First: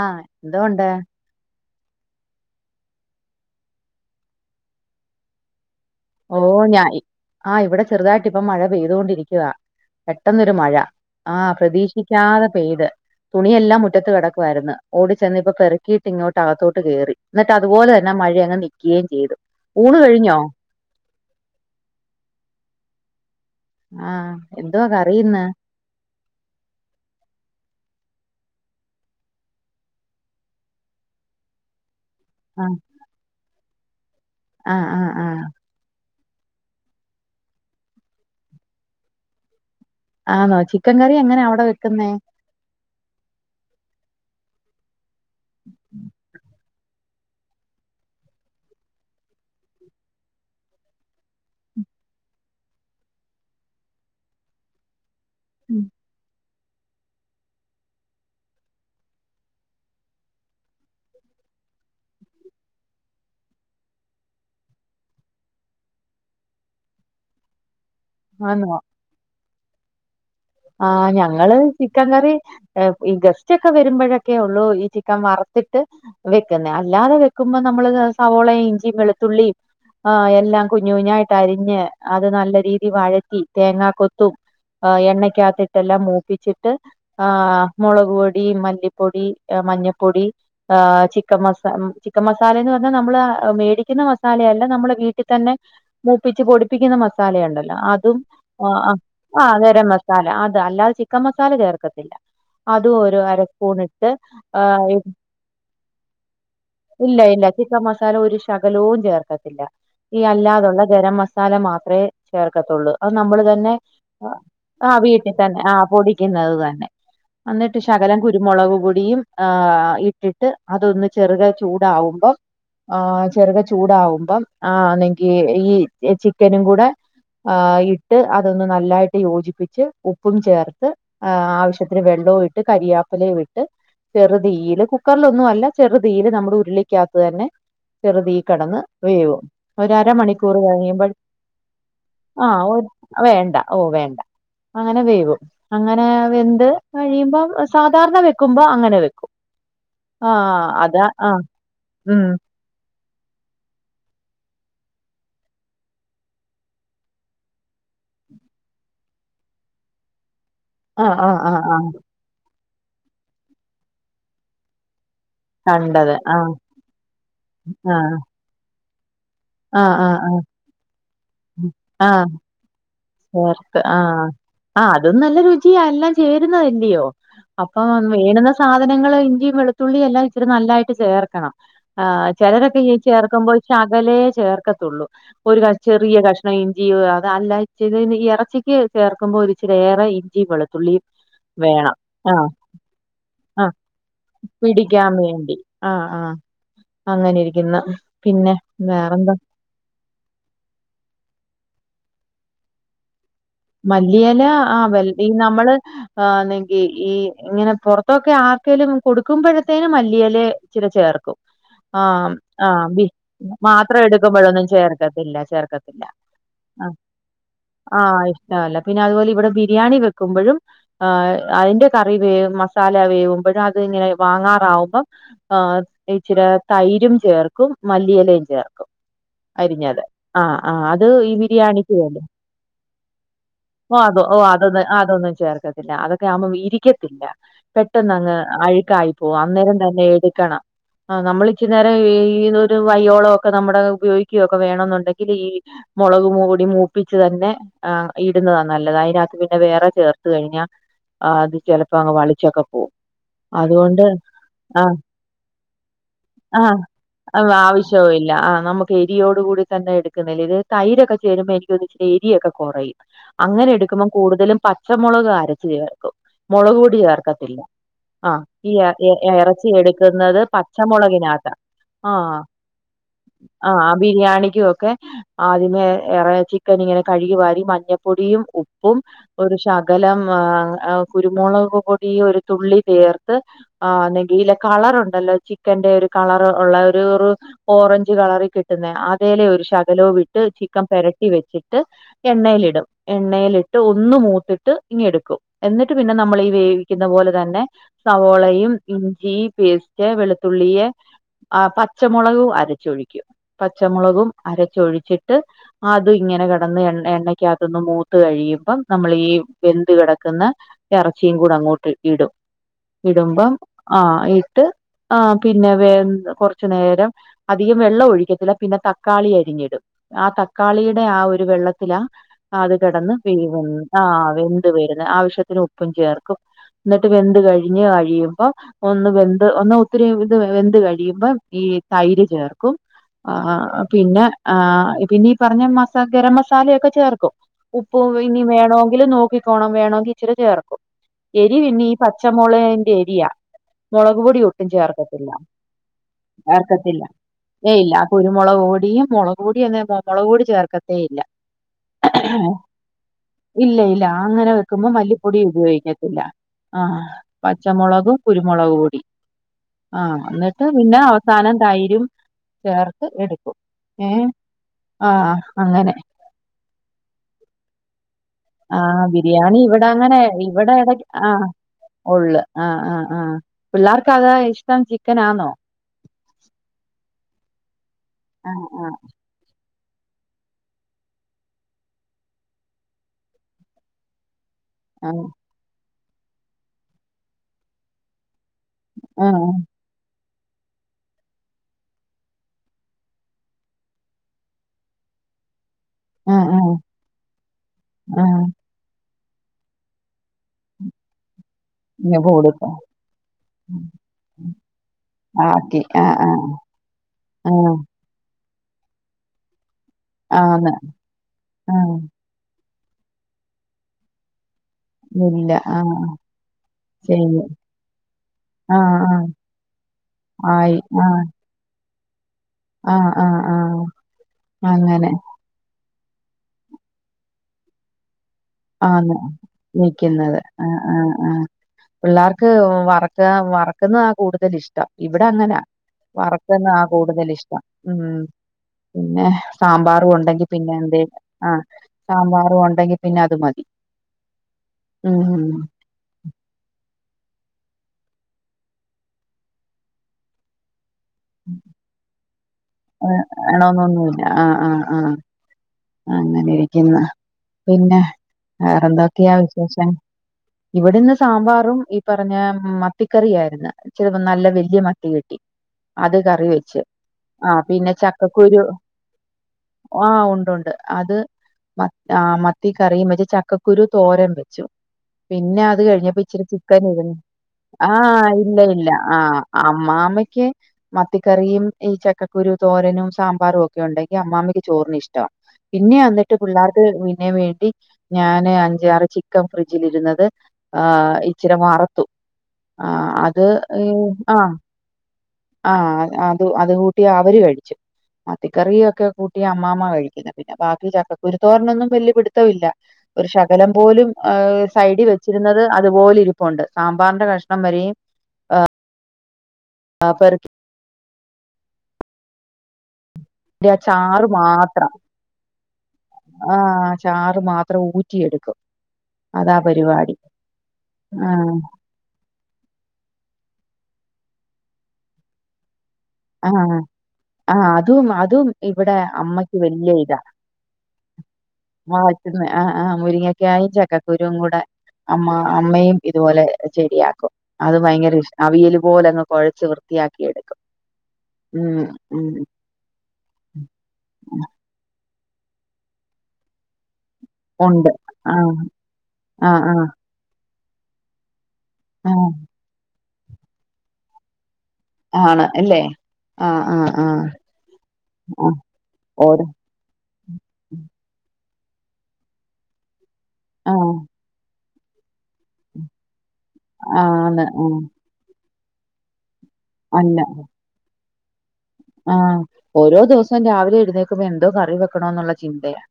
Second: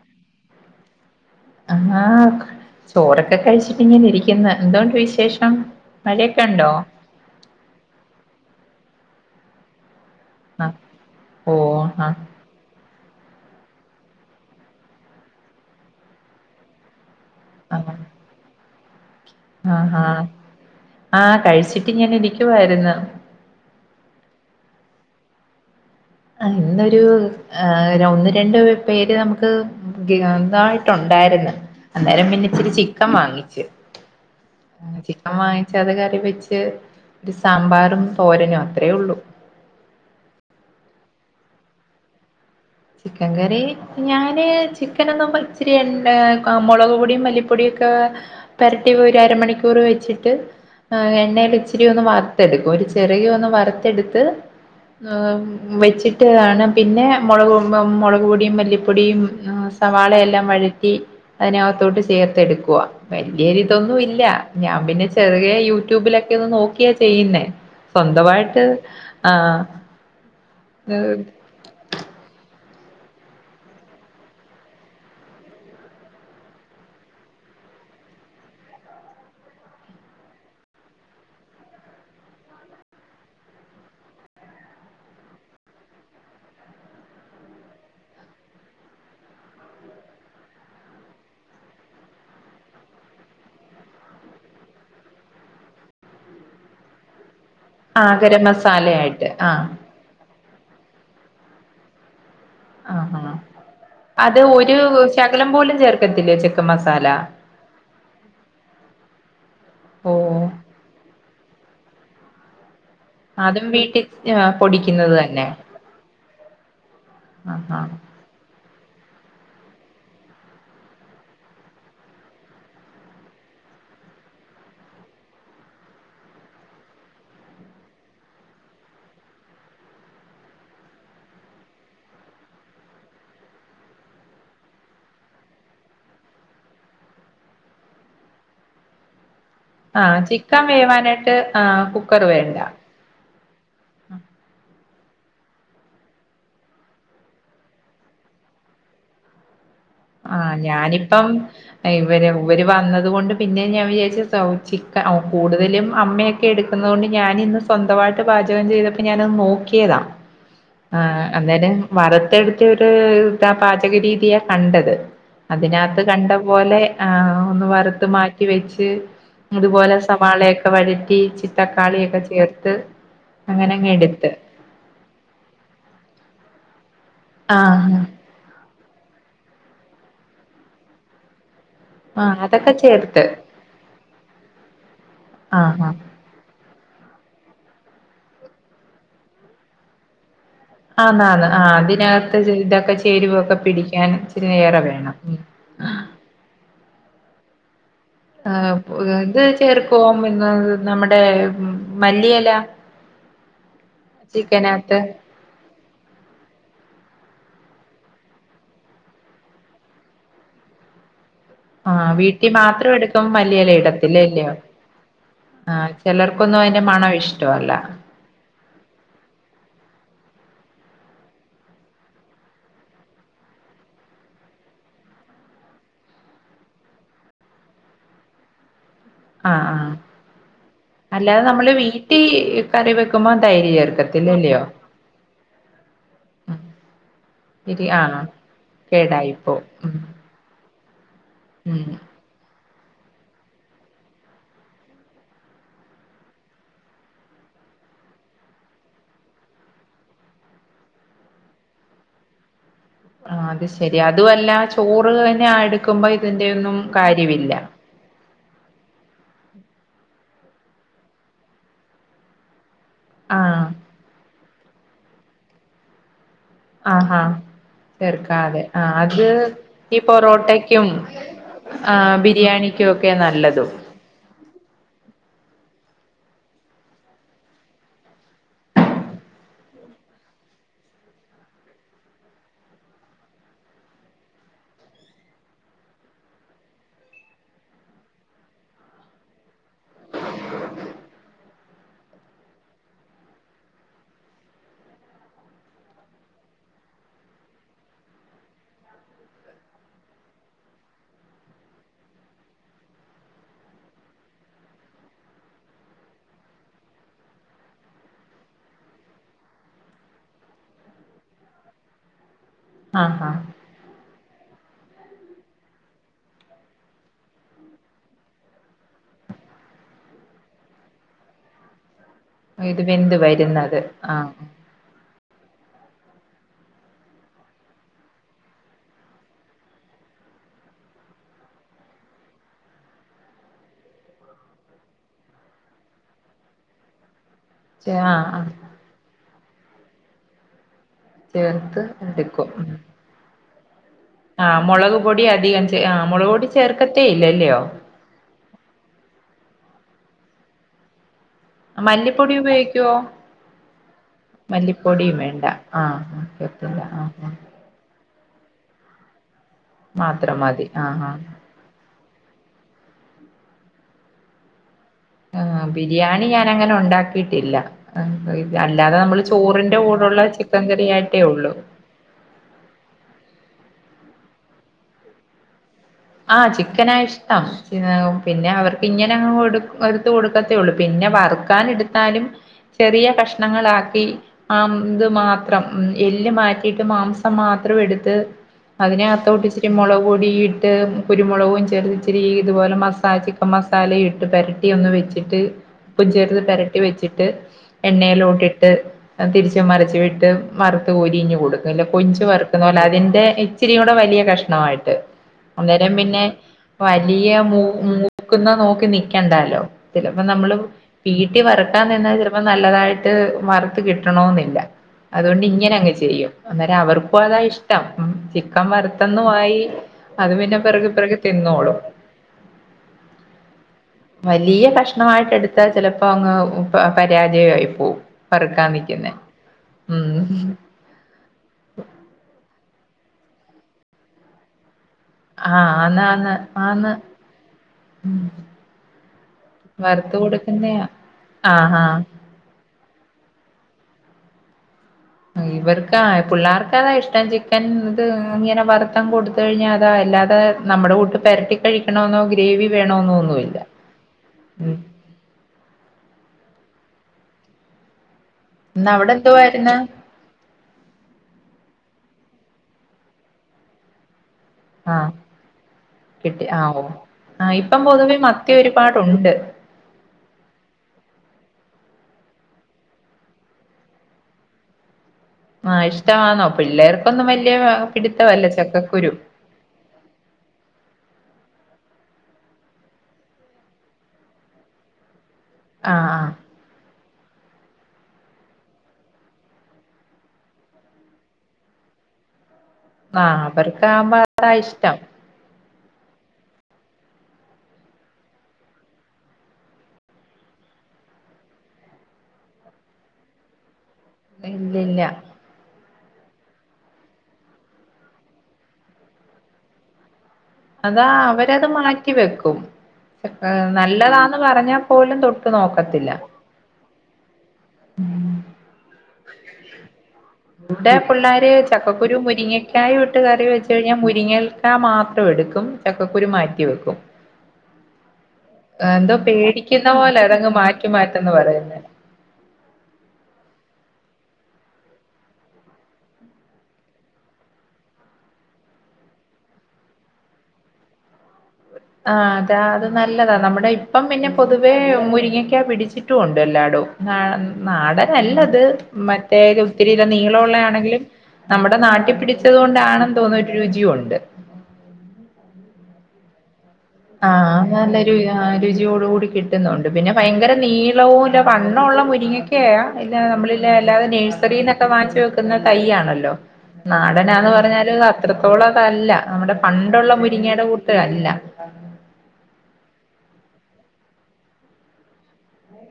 ആഹ് എന്തോണ്ട് ആഹ് ചോറൊക്കെ കഴിച്ചിട്ട് ഇങ്ങനെ ഇരിക്കുന്ന് എന്തോണ്ട് വിശേഷം മഴയൊക്കെ ഓഹ് ഉണ്ടോ ഞാ ഇ ആഹ് ഇവടെ ചെറുതായിട്ട് ഇപ്പം മഴ പെയ്തോണ്ടിരിക്കുവാ പെട്ടെന്നൊരു ആഹ് മഴ ആഹ് ഓ ആഹ് പ്രതീക്ഷിക്കാതെ പെയ്ത് തുണിയെല്ലാം മുറ്റത്ത് കെടക്കുവായിരുന്ന് ഓടി ചെന്ന് ഇപ്പ പെറ്ക്കീട്ട് ഇങ്ങോട്ട് അകത്തോട്ട് കേറി ഇന്നിട്ട് അതുപോലെ ആഹ് തന്നെ ആ മഴയങ്ങ് നിക്കേം ചെയ്ത് ആഹ് ഹാ ആഹ് കഴിച്ചിട്ടിങ്ങനെ ഇരിക്കുവായിരുന്ന് ആഹ് എന്തുവ കറി ഇന്ന് ആഹ് ഇന്നൊരു ആഹ് ഒര് ഒന്ന് രണ്ട് പേ പേര് നമുക്ക് ഗ ഏ ഇതായിട്ട് ഒണ്ടായിരുന്ന് അന്നേരം പിന്നെ ഇച്ചിരി ആഹ് ചിക്കൻ വാങ്ങിച്ച് ആഹ് ആഹ് ചിക്കൻ ആഹ് വാങ്ങി ച്ച് അത് കറി വെച്ച് ഒര് സാമ്പാറും തോരനും അത്രേ ഒള്ളു ആന്നോ ചിക്കൻ കറി എങ്ങനാ അവടെ വെക്കുന്നേ ചിക്കൻ കറി ഞാന് ചിക്കനൊന്നും പ ഇച്ചിരി എണ്ണ ക മൊളക് പൊടിയും മല്ലിപ്പൊടിയൊക്കെ പെരട്ടി ഒര് അരമണിക്കൂറ് വെച്ചിട്ട് ആഹ് എണ്ണേല് ഇച്ചിരി ഒന്ന് വറ്ത്ത് എടുക്കും ഒരു ചെറിയ ഒന്ന് വറ്ത്ത് എടുത്ത് ഏഹ് ഉം. വെച്ചിട്ട് ആണ് പിന്നെ മൊളകും മുളക്പ്പൊടിയും മല്ലിപ്പൊടിയും സവാളയെല്ലാം വഴറ്റി അതിനകത്തോട്ട് ചേർത്തെടുക്കുവാ വല്യാ ഒരിതൊന്നും ഇല്ല ഞാൻ പിന്നെ ചെറിയ യൂട്യൂബിലൊക്കെ ഒന്ന് നോക്കിയാ ചെയ്യുന്നേ സ്വന്തവായിട്ട് ആന്നോ ആഹ് ആഹ് ഞങ്ങള് ചിക്കൻ കറി ഏഹ് ഈ ഗസ്റ്റ് ഒക്കെ വരുമ്പോഴൊക്കെയൊള്ളൂ ഈ ചിക്കൻ വറുത്തിട്ട് വെക്കുന്നെ. അല്ലാതെ വെക്കുമ്പം നമ്മള് സവോളയും ഇഞ്ചിം വെളുത്തുള്ളിം ആഹ് എല്ലാം കുഞ്ഞു കുഞ്ഞായിട്ട് അരിഞ്ഞ് അത് നല്ല രീതി വഴറ്റി തേങ്ങാ കൊത്തും ഏഹ് എണ്ണക്കകത്തിട്ടെല്ലാം മൂപ്പിച്ചിട്ട് ആഹ് മുളക് പൊടി മല്ലിപ്പൊടി മഞ്ഞപ്പൊടി ഏഹ് ചിക്കൻ മസാ ചിക്കൻ മസാലേ ന്ന് പറഞ്ഞാ നമ്മള് മേടിക്കുന്ന മസാലയല്ല. നമ്മള് വീട്ടി തന്നെ മൂപ്പിച്ച് പൊടിപ്പിക്കുന്ന മസാലയുണ്ടല്ലോ, ആ അതും ഗരം ആ മസാലയായിട്ട് ആ ഗരം മ സാല അത്, അല്ലാതെ ചിക്കൻ മസാല ചേർക്കത്തില്ല. അതും ആഹ് ഒരു ആഹ് അരസ്പൂണിട്ട് ഏഹ് ള്ളം പോലും ചേർക്കത്തില്ലേ ച് ഇല്ല ഇല്ല ചിക്കൻ മസാല ഒരു ശകലൂം ചേർക്കത്തില്ല ഓ ഈ അല്ലാതുള്ള ഗരം മസാല മാത്രേ ചേർക്കത്തുള്ളൂ. അത് നമ്മൾ അതും തന്നെ, വീട്ടിൽ ആഹ് ആഹ് പൊടിക്കുന്നത് വീട്ടി തന്നെ, ആഹ് പൊടി ക്ക്ന്നത് തന്നെ. ആഹ് അന്നിട്ട് ആഹ് ശകലം കുരുമുളക് പൊടിയും ഏഹ് ഇട്ടിട്ട്, അതൊന്ന് ചെറുകെ ചൂടാവുമ്പം ഏഹ് ചെറുകെ ചൂടാവുമ്പം ആ ണെങ്കി ഈ ചിക്കനും കൂടെ ഏഹ് ഇട്ട് അതൊന്ന് നല്ലായിട്ട് യോജിപ്പിച്ച് ഉപ്പും ചേർത്ത് ഏഹ് ആവശ്യത്തിന് വെള്ളവും ഇട്ട് കരിയാപ്പിലയും ഇട്ട് ചെറുതീയില് കുക്കർലൊന്നും അല്ല ചെറുതീയില് നമ്മ ക്കുരുളിക്കകത്ത് തന്നെ ചെറുതീയിൽ കെടന്ന് വേവും ഒരു ആഹ് അരമണിക്കൂർ ചിക്കൻ കഴിയുമ്പഴ് വേവാനായിട്ട് ആഹ് കുക്കർ വേണ്ട ആഹ് ഒ വേണ്ട ഓഹ് വേണ്ട അങ്ങനെ വേവും. അങ്ങനെ വെന്ത് കഴിയുമ്പം, സാധാരണ വെക്കുമ്പം അങ്ങനെ വെക്കും. ആഹ് അതാ ആഹ് ടൈം ഉം വരേ ആവും ഇവര് വന്നതുകൊണ്ട് പിന്നെ ഞാൻ വിചാരിച്ചു സൗ ചിക്കൻ കൂടുതലും അമ്മയൊക്കെ എടുക്കുന്നോണ്ട് ഞാനിന്ന് സ്വന്തമായിട്ട് പാചകം ചെയ്തപ്പം ഞാനത് നോക്കിയതാ. ആഹ് ഏഹ് ആഹ് ആഹ് അന്നേരം ആഹ് വറ്ത്തെട് ച്ചൊര് ഇതാ പാചക രീതിയാ കണ്ടത്. അതിനകത്ത് കണ്ടത് കണ്ട ആഹ് പോലെ ആഹ് ഒന്ന് വറുത്ത് ആഹ് മാറ്റിവെച്ച് അതുപോലെ ആഹ് ആഹ് ആഹ് സവാളയൊക്കെ വഴറ്റി ചി തക്കാളിയൊക്കെ ചേർത്ത് വർത്ത് അങ്ങനങ്ങ് ആഹ്. എടുത്ത് ആഹ് അതും നല്ല രുചിയാ എല്ലാം ചേരുന്നതല്ലിയോ. അപ്പം ആഹ് വേണുന്ന സാധനങ്ങള് ഇഞ്ചിയും വെളുത്തുള്ളിയെല്ലാം ഇച്ചിരി നല്ലായിട്ട് ചേർക്കണം ആഹ് അതൊക്കെ ചിലരൊക്കെ ഇങ്ങ ചേർത്ത് ചേർക്കുമ്പോൾ ശകലേ ചേർക്കത്തുള്ളൂ. ഒരു ക ആഹ് ആഹ് ചെറിയ കഷ് ണ ഇഞ്ചിയും അത് അല്ലാച്ചി ന് ഇറച്ചിക്ക് ചേർക്കുമ്പോ ഒരിച്ചിരി ഏറെ ഇഞ്ചിയും വെളു ആന്നാന്ന്. ആഹ് അതിനകത്ത് ഇതൊക്കെ ചേരുവൊക്കെ ആഹ് പിടിക്കാൻ ഇച്ചിരി ഏറെ പിടിക്കാൻ വേണം. വേണ്ടി ആഹ് ആഹ് അങ്ങനെ ഇരിക്കുന്നു. പിന്നെ വേറെന്താ? ചേർക്കോ മിന്ന് നമ്മുടെ മല്ലിയെല മല്ലിയെല ആഹ് വെൽ ഈ നമ്മള് ആണെങ്കി ഈ ഇങ്ങനെ പൊറത്തൊക്കെ ആർക്കേലും കൊടുക്കുമ്പഴത്തേനും മല്ലിയെലെ ഇച്ചിരി ചേർക്കും. ആഹ് ആം വീട്ടിൽ ആം മാത്രം ബി എടുക്കുമ്പോ മല്ലിയില മാത്രം ഇടത്തില്ല ഇല്ലയോ എടുക്കുമ്പഴൊന്നും ചേർക്കത്തില്ല ആഹ് ചേർക്കത്തില്ല. ചെലർക്കൊന്നും അയിന്റെ മണം ഇഷ്ടവല്ല. ട്ടവല്ല. പിന്നെ അതുപോലെ ഇവടെ ബിരിയാണി വെക്കുമ്പഴും ആ അയിന്റെ കറി വേവ് മസാല വേവുമ്പോഴും അതിങ്ങനെ വാങ്ങാറാവുമ്പം ആഹ് ഇച്ചിരെ തൈരും ചേർക്കും മല്ലിയെലേം ചേർക്കും ആഹ് ആഹ് അരിഞ്ഞത് ആഹ് ആ് അത് ഈ അല്ലാതെ നമ്മള് ബിരിയാണിക്ക് വേണ്ടേ വീട്ടിൽ കറി വക്കുമ്പോ ധൈര്യം ഓ അതോ ഓ അതൊന്ന അതൊന്നും ചേർക്കത്തില്ല അതൊക്കെ ആവുമ്പം ഇരിക്കത്തില്ല ഇരി പെട്ടെന്ന് ആഹ് അങ്ങ് അഴുക്കായി പോക കേടായിപ്പോവും അന്നേരം ഉം തന്നെ എ ആ നമ്മള ഇച്ച ഉം നേര ഈ ഇത് വയോളമ ഒക്കെ നമ്മുടെ ഉപയോഗിക്കുകയ ഒക്കെ വേണമ എന്നുണ്ടെങ്കിൽ ഈ മുളക മൂടി മൂപ്പിച്ചു തന്നെ ആ ഇടുന്നതാ നല്ലത് അയിനത്ത് പിന്നെ വേറെ ചേർത്ത കഴിഞ്ഞാ ആ അത് ചിലപ്പ അങ് വളിച്ചക്ക പോവും ആ അത് ശെരി അതുകൊണ്ട് അതുമല്ല ആ ചോറ് തന്നെ അടുക്കുമ്പോ ഇതിന്റെ ഒന്നും കാര്യവില്ല റ്റൊല്ല നമുക്ക് എരിയോട കൂടി തന്നെ എടുക്കുന്നില്ല ഇത് തൈരൊക്കെ ചേരുമ്പോ എനക്ക്ന്ന ച്രി എരിയൊക്കെ കുറയും ആഹ് അങ്ങനെ എടുക്കുമ്പോം കൂടുതലും പച്ചമുളക് അരച്ച ചേർക്കും മുളക് പൊടി ആഹാ ചേർക്കത്തില്ല ആഹ് ചേർക്കാതെ ആഹ് ഈ അത് ഇറച്ചി എടുക്കുന്നത് പച്ചമുളകിനകത്ത ആ ബിരിയാണിക്കുംക്കെ നല്ലത ആ ബിരിയാണിക്കും ഒക്കെ ആദ്യമേ ഏറെ ചിക്കൻ ഇങ്ങനെ കഴ ഴ വരി മഞ്ഞപ്പൊടിയും ഉപ്പും ഒരു ശകലം ആ കുരുമുളക് കൂടി ഒരു തുള്ളി തേർത്ത് ആ ന്നങ്കില് കളർണ്ടല്ലോ ചിക്കന്റെ ഒരു കളർ ഉള്ള ഒരു ഒർ ഓറഞ്ച് കളറി കിട്ടുന്ന അതേലെ ഒരു ശകലവും ഇട്ട് ചിക്കൻ പെരട്ടി വെച്ചിട്ട് എണ്ണയിലിടും എണ്ണയിലിട്ട് ഒന്ന് മൂത്തിട്ട് ഇങ്ങ എടുക്കും എന്നിട്ട് പിന്നെ നമ്മളീ വേവിക്കുന്ന പോലെ തന്നെ സവോളയും ഇഞ്ചി പേസ്റ്റ് വെളുത്തുള്ളിയ ആ പച്ചമുളകും അരച്ചൊഴിക്കും പച്ചമുളകും അരച്ചൊഴിച്ചിട്ട് അതും ഇങ്ങനെ ക്കെടന്ന് എണ് എണ്ണക്കകത്തൊന്ന് മൂത്ത് കഴിയുമ്പം നമ്മൾ ഈ വെന്ത്‌ കിടക്കുന്ന ഇറച്ചിയും കൂടെ അങ്ങോട്ട് ഇടും ആഹ് ആഹ് ഇടുമ്പം ആ ഇട്ട് ആഹ് പിന്നെ വേ കുറച്ചു നേരം അധികം വെള്ളം ഒഴിക്കത്തില്ല പിന്നെ തക്കാളി അരിഞ്ഞിടും ആ തക്കാളിയുടെ ആ ഒരു വെള്ളത് ത്തില അത് ഇത് കിടന്ന് വെന്ത് വരുന്നത് ആഹ് വെന്ത് വരുന്ന ആവശ്യത്തിന് ഉപ്പും ചേർക്കും എന്നിട്ട് വെന്ത് കഴിഞ്ഞ് കഴിയുമ്പോ ഒന്ന് വെന്ത് ഒന്ന് ഒത്തിരി ഇത് വെന്ത് കഴിയുമ്പം ഈ തൈര് ചേർക്കും ആ പിന്നെ ആ പിന്ന ഈ പറഞ്ഞ മസ ഗരമ സാലൊക്കെ ചേർക്കും ഉപ്പും ആഹ് ഇനി ആഹ് വേണമെങ്കി നോക്കിക്കോണം വേണമെങ്കി ഇച്ചിരി ചേർക്കും എരി ചേർത്ത് പിന്നെ ഈ എടുക്കും പച്ചമുളേന്റെ എരിയാ മുളക്പൊടി ആഹ് ഒട്ടും മുളക് പൊടി ചേർക്കത്തില്ല അധികം ചേ ആഹ് മുളക് പൊടി ചേർക്കത്തില്ല ചേർക്കത്തേ ഇല്ലല്ലയോ ഏ ഇല്ല കുരുമുളക് പൊടിയും മുളക്പൊടി മുളക് പൊടി ചേർക്കത്തേ ഇല്ല മല്ലിപ്പൊടി ഉപയോഗിക്കുവോ ഇല്ല ഇല്ല അങ്ങനെ വെക്കുമ്പോ മല്ലിപ്പൊടിയും മല്ലിപ്പൊടി വേണ്ട ഉപയോഗിക്കത്തില്ല ആഹ് ചേർത്തില്ല ആഹ ആഹ് ആഹ് പച്ചമുളകും കുരുമുളകും പൂടി ആഹ് എ മാത്രം ന്നിട്ട് മതി പിന്നെ ആഹ് ആഹ് അവസാനം തൈരും ചേർത്ത് എടുക്കും ഏ ആഹ് അങ്ങനെ ഞാന അങ്ങനെ ഉണ്ടാക്കിയിട്ടില്ല ഇ അല്ലാതെ ആഹ് നമ്മള് ബിരിയാണി ചോറിന്റെ ഇവിടെ കൂടുള്ള ചിക്കൻ കറിയായിട്ടേ ഉള്ളു ഒള്ളു ആഹ് ആഹ ആഹ പിള്ളേർക്ക് അത് ഇഷ്ടം ചിക്കനാന്നോ ആഹ ചിക്കന ആ ഇഷ്ടം പിന്നെ ആഹ് അവർക്ക് ആഹ് ഇങ്ങനെ അങ്ങ് കൊടുക്കും വത്ത കൊടുക്കത്തേള്ളൂ പിന്നെ വറുക്കാൻ എടുത്താലും ചെറിയ കഷ്ണങ്ങളാക്കി ആ ഇത് ആഹ് മാത്രം ഉ എല്ല് മാറ്റിട്ട് മാംസം മാത്രം എടുത്ത് അതിനകത്തോട്ട ഇച്ചിരി മുളക് പൊടി കുരുമുളകും ചെറുച്ചിരി ഇതുപോലെ മസ ചിക്കൻ മസാല ഇട്ട് പെരട്ടി ഒന്ന് വെച്ചിട്ട് പ്പ ആഹ് ചെറുത് ആഹ് പരട്ടി വെച്ചിട്ട് ആഹ് എണ്ണയിലോട്ടിട്ട് തിരിച്ച മറിച്ച് വിട്ട് വറുത്ത് കോരിഞ് കൊടുക്കും ഇല്ല ആഹ് കൊഞ്ച് വറുക്കുന്ന കൊടുക്കും പോലെ അതിന്റെ ഇച്ചിരി കൂടെ വലിയ കഷ്ണമായിട്ട് ആക്കി അന്നേരം ആഹ് പിന്നെ ആഹ് വലിയ മു ആഹ് മു നക്കുന്ന നോക്കി നിക്കണ്ടല്ലോ ചിലപ്പോ നമ്മള് ആന്ന് വീട്ടി വറുക്കാൻ ആഹ് നിന്ന ഇപ്പൊ നല്ലതായിട്ട് വറുത്തു കിട്ടണന്നില്ല അതുകൊണ്ട് ഇല്ല ഇങ്ങനെ അങ്ങ് ആഹ് ചെയ്യും അന്നേരം അവർക്കും ശരി അതാ ഇഷ്ടം ചിക്കൻ ആഹ് വറുത്തന്നു ആഹ് ആയി അത് പിന്നെ ആയി പറക്കി പറക്കി ആഹ് തിന്നോളും ആഹ് ആഹ് ആഹ് വലിയ അങ്ങനെ കഷണമായിട്ട് എടു എടുത്ത ചെലപ്പോ അങ്ങ് പരാജയമായി പോവും വറുക്കാൻ നിക്കുന്നെ ആന്ന് നിൽക്കുന്നത് ഉം ആ ആ ആ പിള്ളേർക്ക് വറക്ക വറക്കുന്ന കൂടുതൽ ഇഷ്ടം ഇവിടെ അങ്ങനെ ആഹ് ആന്ന് ആന്ന് വറക്കുന്ന ആ ആന്ന് കൂടുതൽ ഇഷ്ടം ഉം പിന്നെ സാമ്പാറും വറുത്ത് ഉണ്ടെങ്കി പിന്നെ കൊടുക്കുന്നയാ എന്ത് ആ ആഹ് ആഹ് സാമ്പാറും ഉണ്ടെങ്കിൽ പിന്നെ അത് മതി ഉം ഉ പിള്ളേർക്ക്ക്ക അതാ ഇഷ്ടം ചിക്കൻ ഇത് ഇങ്ങനെ വറുത് കൊടുത്ത കഴിഞ്ഞാൽ അതാ അല്ലാതെ നമ്മുടെട്ട പരട്ടി കഴിക്കണന്നോ ഗ്രേവി വേണോെന്നോ ഒന്നുമല്ല വേണോന്നൊന്നുല്ല ആഹ് ഉ ആഹ് ആഹ് അങ്ങനെ ഇരിക്കുന്ന പിന്നെ ഇന്ന് അവിടെ വേറെന്തൊക്കെയാ എന്തുവായിരുന്ന് വിശേഷം ഇവിടെന്ന് സാമ്പാറും ഈ പറഞ്ഞ മത്തിക്കറിയിരുന്നു ചെലത് നല്ല വ വലിയ മത്തി ആഹ് കിട്ടി അത് കിട്ടി കറി ആഹ് വെച്ച് ഓ ആ ആഹ് ഇപ്പം പിന്നെ പൊതുവെ മത്തി ചക്കക്കുരു ഒരുപാടുണ്ട് ആ ഉണ്ട്ണ്ട് അത് മത്തി കറിയും വെച്ച് ചക്കക്കുരു തോരൻ വെച്ചു പിന്നെ അത് ആഹ് കഴിഞ്ഞപ്പ ഇച്ചിരി ഇഷ്ടമാന്നോ ചിക്കൻ ഇരുന്നു പിള്ളേർക്കൊന്നും വലിയ ആഹ പിടിത്തമല്ല ഇല്ല ഇല്ല ചക്കക്കുരു ആഹ അമ്മമ്മയ്ക്ക് മത്തിക്കറിയും ഈ ചക്കക്കുരു തോരനും സാമ്പാറും ഒക്കെ ഉണ്ടെങ്കി അമ്മാമ്മയ്ക്ക് ചോറിന് ഇഷ്ടവാ പിന്നെ ആഹ് വന്നിട്ട് ആഹ് പിള്ളേർക്ക് തിന്നാൻ വേണ്ടി ഞാന് അഞ്ചാറ് ചിക്കൻ ഫ്രിഡ്ജിലിരുന്നത് ആ ഇച്ചിരി വറുത്തു ആ ആഹ് അത് ഏ അവർക്കാവുമ്പോ അ അതാ ഇഷ്ടം ആ അത് അത് കൂട്ടി അവര് കഴിച്ചു മത്തിക്കറി ഒക്കെ കൂട്ടി അമ്മാമ്മ കഴിക്കുന്നു പിന്നെ ബാക്കി ചക്കക്കുരുത്തോറിനൊന്നും വലിയാ പിടുത്തവുല്ല ഒരു ശകലം പോലും ഹ സൈഡി ഇല്ലില്ല വെച്ച് ഇടുന്നത് അതുപോലെ ഇരിപ്പുണ്ട് സാമ്പാറിന്റെ കഷ്ണം വരെ ആ പെറുക്കി അതാ അവരത് മാറ്റി വെക്കും ആ ചാറ് നല്ലതാന്ന് പറഞ്ഞാൽ മാത്രം പോലും തൊട്ട് നോക്കത്തില്ല ആ ചാറ് മാത്ര അത്ര ഊറ്റിയെടുക്കും അതാ പരിപാടി ഇവിടെ ആ പിള്ളേര് ചക്കക്കുരു മുരിങ്ങക്കായ ഇട്ട് കറി വെച്ച് കഴിഞ്ഞാൽ മുരിങ്ങക്കായ മാത്രം എടുക്കും ചക്കക്കുരു ആ മാറ്റി വെക്കും ആ അതും അതും ഇവിടെ എന്തോ അമ്മയ്ക്ക് പേടിക്കുന്ന വലിയ ഇതാ പോലെ അതങ്ങ് മാറ്റി മാറ്റന്ന് പറയുന്നെ ആ ആഹ് ആഹ് മുരിങ്ങൊക്കെയി ചക്കക്കുരുവും കൂടെ അമ്മ അമ്മയും ഇതുപോലെ ശരിയാക്കും അത് ഭയങ്കര ഇഷ്ട അവിയൽ പോല അങ്ങ് കുഴച്ച് വൃത്തിയാക്കി എടുക്കും ഉം ഉം ആഹ് അതാ അത് നല്ലതാ നമ്മുടെ ഇപ്പം പിന്നെ പൊതുവേ മുരിങ്ങക്കാ പിടിച്ചിട്ടും ഉണ്ട് എല്ലാടും ഉണ്ട് നാടൻ ആഹ് അല്ലത് മറ്റേ ആഹ് ആഹ് ഒത്തിരി ഇ നീളമള്ളയാണെങ്കിലും നമ്മുടെ ആഹ് നാട്ടിൽപിടി വച്ചതുകൊണ്ടാണെന്ന് തോന്നുന്ന ഒരു രുചിയും ഉണ്ട് ആണ് അല്ലേ ആഹ് ആഹ് ആഹ് നല്ലൊരു ആഹ് രുചിയോട കൂടി ഓരോ കിട്ടുന്നുണ്ട് പിന്നെ ഭയങ്കര നീളവും ഇല്ല വണ്ണ ഉള്ള മുരിങ്ങക്കണ്ട് നമ്മള ആഹ് ല്ലാതെ നേഴ്സറിൽന്നൊക്കെ വാങ്ങിച്ച് വെക്ക വെക്കുന്ന തൈണല്ലോ ആണ് നാടനാണ് ആഹ് പറഞ്ഞാല് അത്രത്തോളം അതല്ല നമ്മടെ പണ്ടുള്ള അല്ല മുരിങ്ങയുടെ കൂട്ട്അല്ല ആഹ് ഓരോ ദിവസം രാവിലെ എഴുന്നേക്കുമ്പോ എന്തോ കറി വെക്കണോ എന്നുള്ള ചിന്തയാ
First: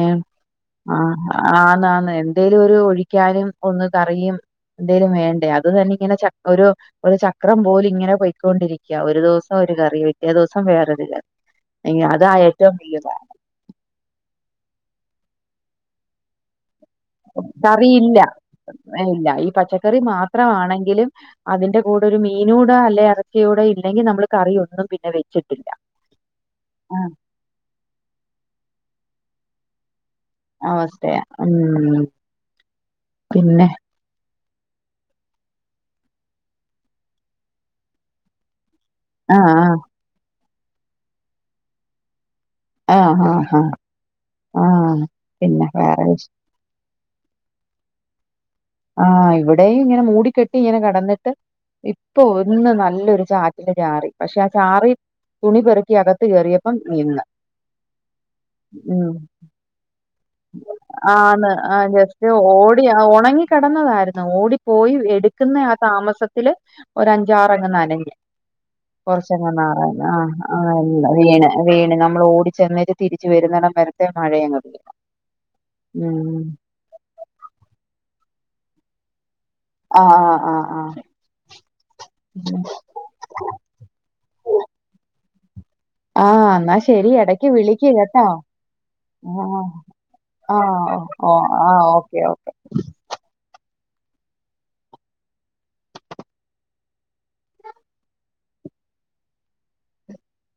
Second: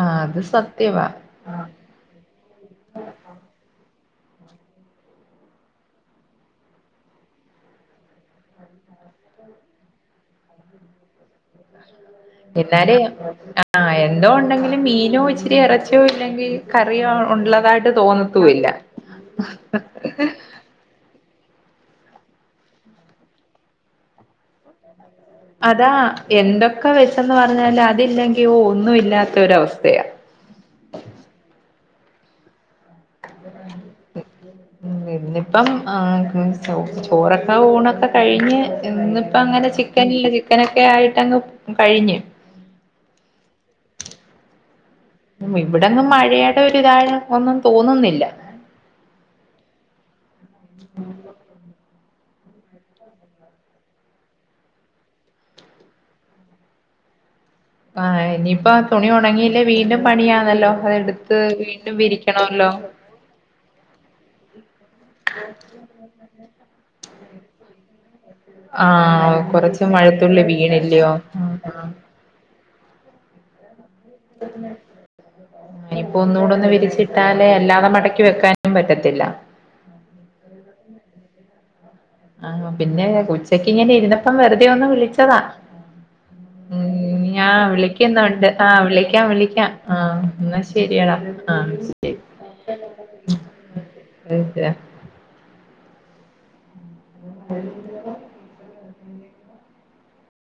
ഏ ആഹ് അത് സത്യവാ ആഹ് ആന്നാ ന്ന് എന്തേലും ഒരു ഒഴിക്കാനും ഒന്ന് കറിയും എന്തേലും വേണ്ടേ അത് തന്നെ ഇങ്ങനെ ചക്കൊരു ഒരു ചക്രം പോലു ഇങ്ങനെ പോയ്ക്കൊണ്ടിരിക്കാ ഒരു ദിവസം ഒര് കറി വെക്ക പിറ്റേ ദിവസം വേറൊരു കറി അതാ ഏറ്റവും എന്നാല് വല്യതാ ആഹ് എന്തോ ഉണ്ടെങ്കിലും മീനോ ഇച്ചിരി എറച്ചിയേ ഇല്ലെങ്കി കറിയോ ഉള്ളതായിട്ട് കറിയില്ല തോന്നത്തുമില്ല ഇല്ല ഈ പച്ചക്കറി മാത്രമാണെങ്കിലും അതിന്റെ കൂടെ ഒരു മീനൂടോ അല്ലെ എറച്ചിയുടെ ഇല്ലെങ്കി നമ്മള് കറി ഒന്നും പിന്നെ വെച്ച് അതാ എന്തൊക്കെ വെച്ചെന്ന് പറഞ്ഞാല് അതില്ലെങ്കിൽ ഒന്നും ഇല്ലാത്ത ഒരവസ്ഥയാ അവസ്ഥയാ ഉം പിന്നെ ഇന്നിപ്പം ചോറൊക്കെ ഊണൊക്കെ കഴിഞ്ഞ് ആഹ് ഇന്ന്പ്പഅങ്ങനെ ആഹ്. ചിക്കനില്ല ചിക്കനൊക്കെ ആയിട്ടങ്ങ് കഴിഞ്ഞ് ആഹ് ആഹ് ആഹ് ആണ് ഇവിടെന്നും മഴയടെ ഒര്തായെ ഒന്നും തോന്നുന്നില്ല ആഹ് ഇവിടെയും ഇങ്ങനെ മൂടിക്കെട്ടി ഇങ്ങനെ കടന്നിട്ട് ഇപ്പൊ ഒന്ന് നല്ലൊരു ചാറ്റല് ചാറി പക്ഷെ ആ ചാറി തുണി പെറ്ക്കി അകത്ത് കെറിയപ്പം നിന്ന് പാ ഇനിയിപ്പം തുണി ഉം ഉണങ്ങിയില്ലേ വീണ്ടും പണിയാന്നല്ലോ അതെടുത്ത് ആന്ന് ആഹ് വീണ്ടും ജസ്റ്റ് വിരിക്കണല്ലോ ഓടി ഒണങ്ങിക്കിടന്നതായിരുന്നു ഓടി പോയി എടുക്കുന്ന ആ താമസത്തില് ഒര് അഞ്ചാറങ്ങ് ന്നനഞ്ഞ് ആഹ് കൊറച്ച് കൊറച്ചങ്ങനാറായി ആഹ് മഴത്തുള്ളി വീണില്ലയോ ആഹ് വീണ് വീണ് നമ്മള് ഓടി ചെന്നിട്ട് തിരിച്ച് വരുന്നടം വരത്തെ മഴയേനു ഇപ്പോ ഒന്നുകൂടെ ഒന്ന് വിരിച്ചിട്ടാലേ അല്ലാതെ മടക്കി വെക്കാനും പറ്റത്തില്ല ആഹ് ആഹ് ആഹ് ആഹ് ആഹ് പിന്നെ ഉച്ചക്ക് ഇങ്ങനെ ഇരുന്നപ്പം വെറുതെ ഒന്ന് വിളിച്ചതാ ആ എന്നാ ശരി ഉം എടക്ക് ഞാൻ വിളിക്ക് കേട്ടോ വിളിക്കുന്നുണ്ട് ആഹ് വിളിക്കാം വിളിക്കാം ആ ആഹ് ആ ന്നാ ശരിയാടാ ഓ ആ ആഹ് ഓക്കെ ഓക്കെ ശരി [unintelligible]